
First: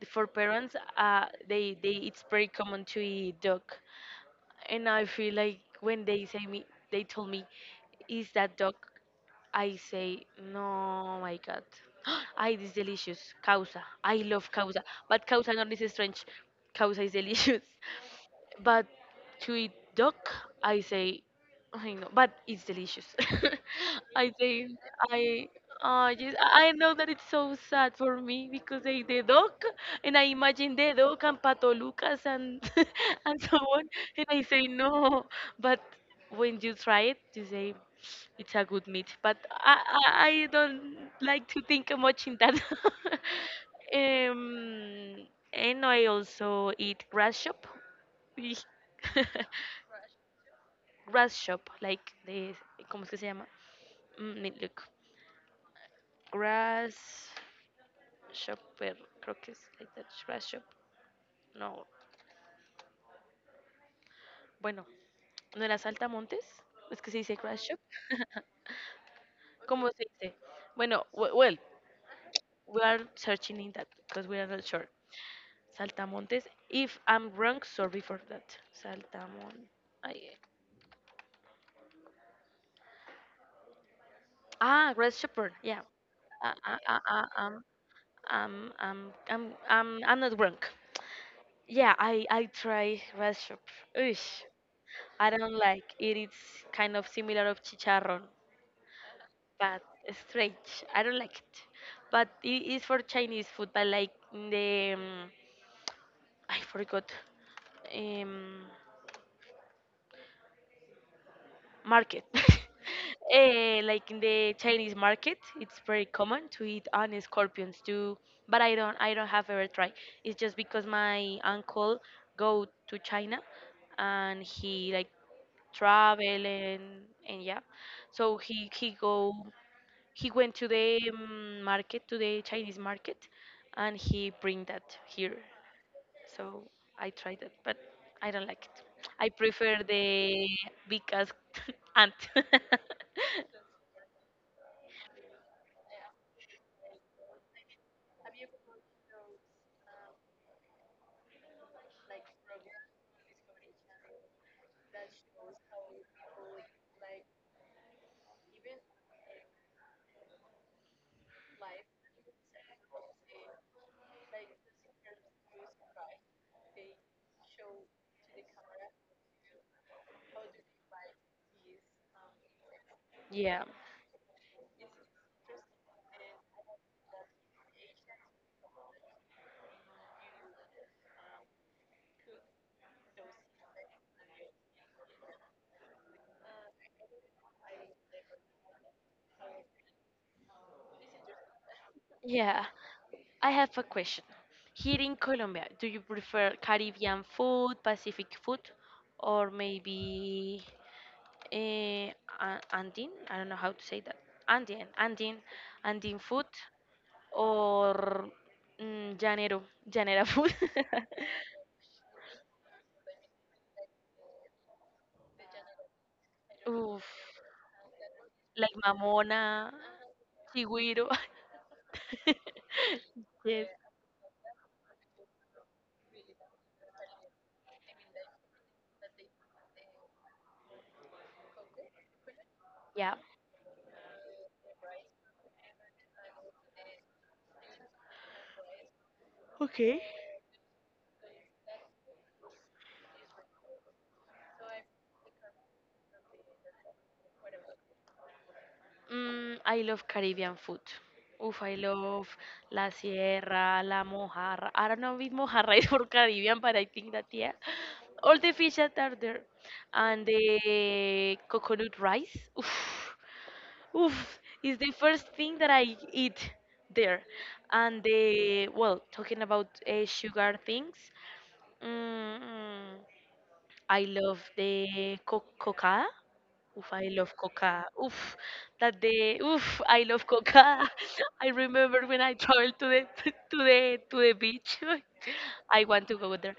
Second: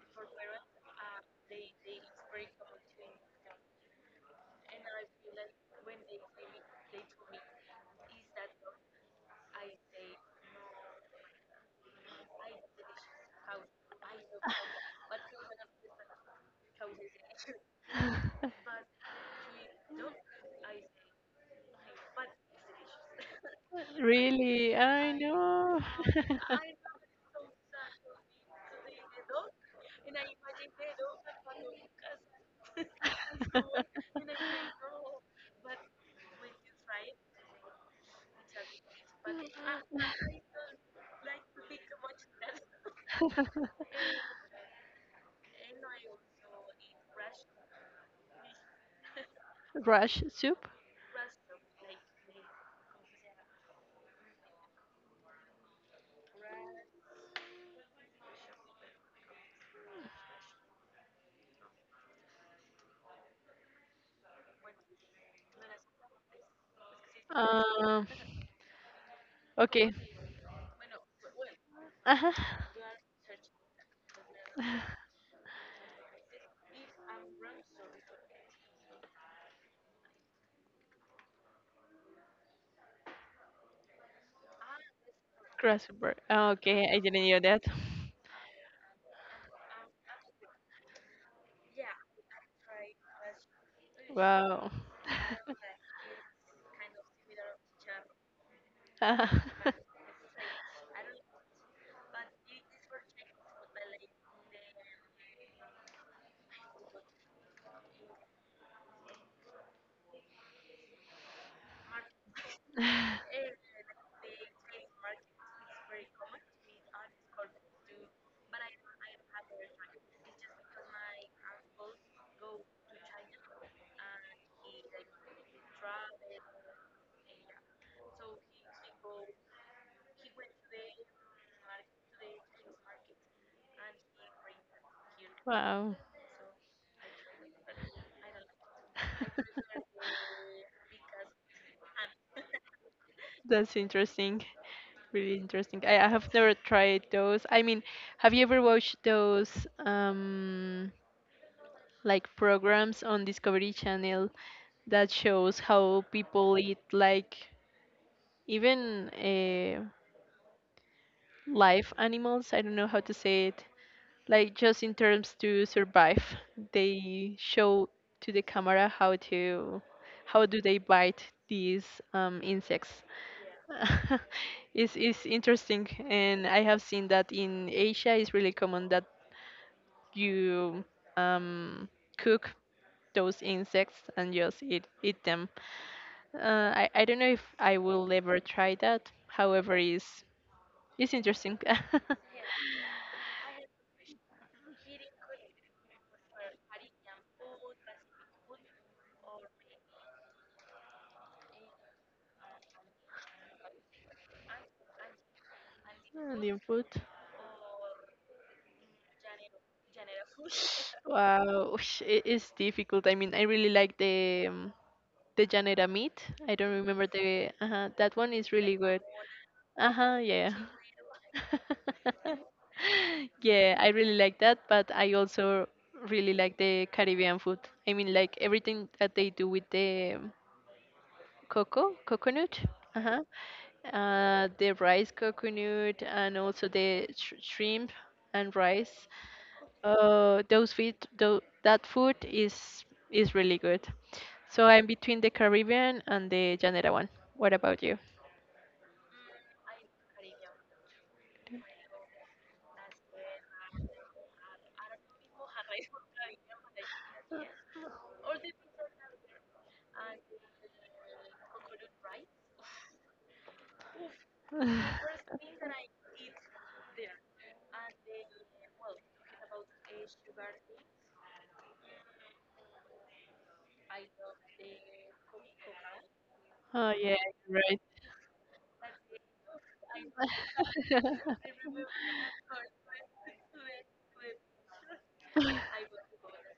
[SPEAKER 2] for parents, they it's very common to
[SPEAKER 1] [LAUGHS] [LAUGHS]
[SPEAKER 2] eat dog, and I feel like when they say me, they told me, is that dog? I say, no, my God, [GASPS] I this delicious causa. I love causa, but causa not is strange. Causa is delicious. But to eat duck, I say, I know, but it's delicious. [LAUGHS] I say,
[SPEAKER 1] Really? I
[SPEAKER 2] I,
[SPEAKER 1] know.
[SPEAKER 2] just, I know that it's so sad for me because I eat the duck and I imagine the duck and Pato Lucas and [LAUGHS] and so on, and I say no.
[SPEAKER 1] [LAUGHS]
[SPEAKER 2] But when you try it, you say it's a good meat. But I don't like to think much in that.
[SPEAKER 1] [LAUGHS]
[SPEAKER 2] [LAUGHS] um, and I also eat grass shop Y- [LAUGHS]
[SPEAKER 1] Rush soup.
[SPEAKER 2] grass shop, like de, ¿cómo es que se llama? Mm, need look. Grass shopper, creo que es like that, grass shop. No, bueno, ¿no era saltamontes? Es que se dice grass shop.
[SPEAKER 1] Um.
[SPEAKER 2] [LAUGHS] ¿Cómo
[SPEAKER 1] Okay.
[SPEAKER 2] se
[SPEAKER 1] [LAUGHS]
[SPEAKER 2] dice? Bueno, well,
[SPEAKER 1] Uh huh.
[SPEAKER 2] we are searching in that because we are not sure. Saltamontes. If I'm wrong, sorry for that. Saltamon, ay, eh. Ah, grass shopper, yeah.
[SPEAKER 1] Grasshopper. Oh,
[SPEAKER 2] Ah, ah,
[SPEAKER 1] okay, I
[SPEAKER 2] ah,
[SPEAKER 1] didn't
[SPEAKER 2] ah,
[SPEAKER 1] know that.
[SPEAKER 2] I'm not wrong. Yeah, I try red soup. Oosh,
[SPEAKER 1] Wow.
[SPEAKER 2] I don't like it. It's kind of similar of chicharron, but strange. I don't like it. But it is for Chinese food, but like in the I forgot. Um, market. [LAUGHS] Eh, like in the Chinese market, it's very common to eat and scorpions too. But I don't have ever tried. It's just because my
[SPEAKER 1] [LAUGHS] [LAUGHS] Go
[SPEAKER 2] uncle
[SPEAKER 1] to
[SPEAKER 2] go to China,
[SPEAKER 1] China and
[SPEAKER 2] and
[SPEAKER 1] he
[SPEAKER 2] he
[SPEAKER 1] like
[SPEAKER 2] like travel and yeah. So
[SPEAKER 1] traveled so
[SPEAKER 2] he went to the market to the Chinese
[SPEAKER 1] he
[SPEAKER 2] market, and
[SPEAKER 1] and
[SPEAKER 2] he bring that
[SPEAKER 1] here.
[SPEAKER 2] here
[SPEAKER 1] Wow.
[SPEAKER 2] so I tried it, but I don't like it.
[SPEAKER 1] I
[SPEAKER 2] I
[SPEAKER 1] [LAUGHS] prefer
[SPEAKER 2] prefer the because
[SPEAKER 1] because
[SPEAKER 2] [LAUGHS] ant. [LAUGHS]
[SPEAKER 1] that's interesting. Really interesting. I have never tried those. I mean, have you ever watched those um like programs on Discovery Channel that shows how people eat like even live animals? I don't know how to say it. Like just in terms to survive, they show to the camera how to, how do they bite these insects?
[SPEAKER 2] Yeah,
[SPEAKER 1] [LAUGHS] It's interesting, and I have seen that in Asia it's really common that you um, cook those insects and just eat them. I don't know if I will ever try that. However, it's interesting. [LAUGHS]
[SPEAKER 2] yeah. I have a question. Here in Colombia, do you prefer Caribbean food, Pacific food, or maybe eh, Andean? I don't know how to say that. Andean, Andean, Andean
[SPEAKER 1] And
[SPEAKER 2] food,
[SPEAKER 1] input.
[SPEAKER 2] or mm, llanero, llanera food.
[SPEAKER 1] Wow, ush, it is difficult. I mean, I really like the Janera meat. I don't
[SPEAKER 2] [LAUGHS]
[SPEAKER 1] remember
[SPEAKER 2] Oof.
[SPEAKER 1] the that one is
[SPEAKER 2] Like
[SPEAKER 1] really good.
[SPEAKER 2] Mamona,
[SPEAKER 1] Uh-huh, yeah.
[SPEAKER 2] Chigüiro. [LAUGHS]
[SPEAKER 1] [LAUGHS]
[SPEAKER 2] Yes.
[SPEAKER 1] Yeah, I really like that, but I also really like the Caribbean food. I mean, like everything that they do with the cocoa, coconut,
[SPEAKER 2] Yeah.
[SPEAKER 1] uh-huh, the rice coconut, and also the shrimp and rice.
[SPEAKER 2] Okay.
[SPEAKER 1] Those food, that food is really good. So I'm between the Caribbean and the Janera one. What about you?
[SPEAKER 2] Mm, I love Caribbean food. Oof, I love La Sierra, La Mojarra. I don't know if Mojarra [LAUGHS] is for Caribbean, but I think that, yeah. All the fish that are there. And the coconut rice. Oof, oof, is the
[SPEAKER 1] [LAUGHS]
[SPEAKER 2] first thing that I eat there. And the, well, talking about sugar things. Mm, mm. I love the coca. Oof,
[SPEAKER 1] Oh
[SPEAKER 2] I
[SPEAKER 1] yeah,
[SPEAKER 2] love
[SPEAKER 1] you're
[SPEAKER 2] coca. Oof, that the oof, I love coca.
[SPEAKER 1] right.
[SPEAKER 2] [LAUGHS] I remember when I traveled to the [LAUGHS] to the beach. [LAUGHS] I want to go there,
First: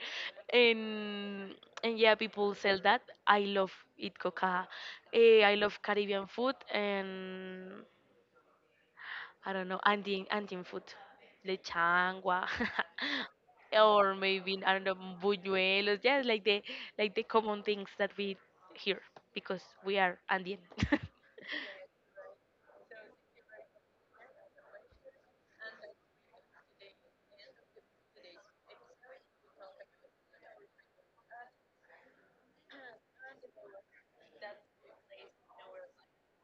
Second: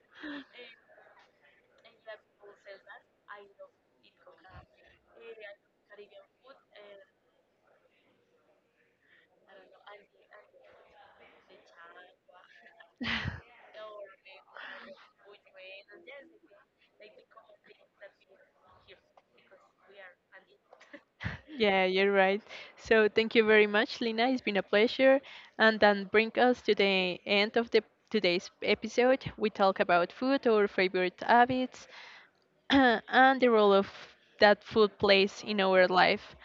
[SPEAKER 2] and and yeah, people sell that. I love eat coca. Eh, I love Caribbean food and I don't know, Andean, Andean food, lechangua, [LAUGHS] or maybe I don't know, buñuelos. Yeah, like the common things that we hear because we are Andean. [LAUGHS]
[SPEAKER 1] [LAUGHS] Yeah, you're right. So thank you very much, Lina. It's been a pleasure. And then bring us to the end of the today's episode. We talk about food, our favorite habits, [COUGHS] [CLEARS THROAT] and the role of that food plays in our life.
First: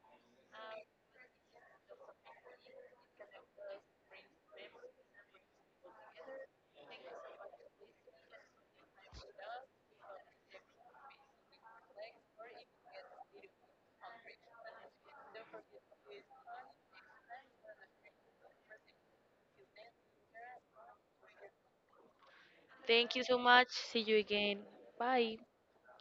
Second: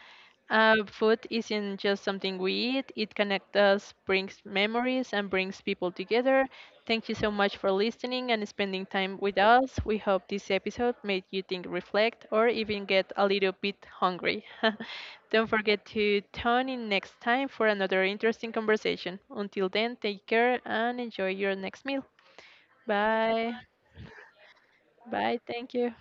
[SPEAKER 1] Food isn't just something we eat, it connects us, brings memories, and brings people together. Thank you so much for listening and spending time with us. We hope this episode made you think, reflect, or even get a little bit hungry. [LAUGHS] Don't forget to tune in next time for another interesting conversation. Until then, take care and enjoy your next meal.
[SPEAKER 2] Thank you so
[SPEAKER 1] Bye.
[SPEAKER 2] much. See you again. Bye.
[SPEAKER 1] Bye. Thank you.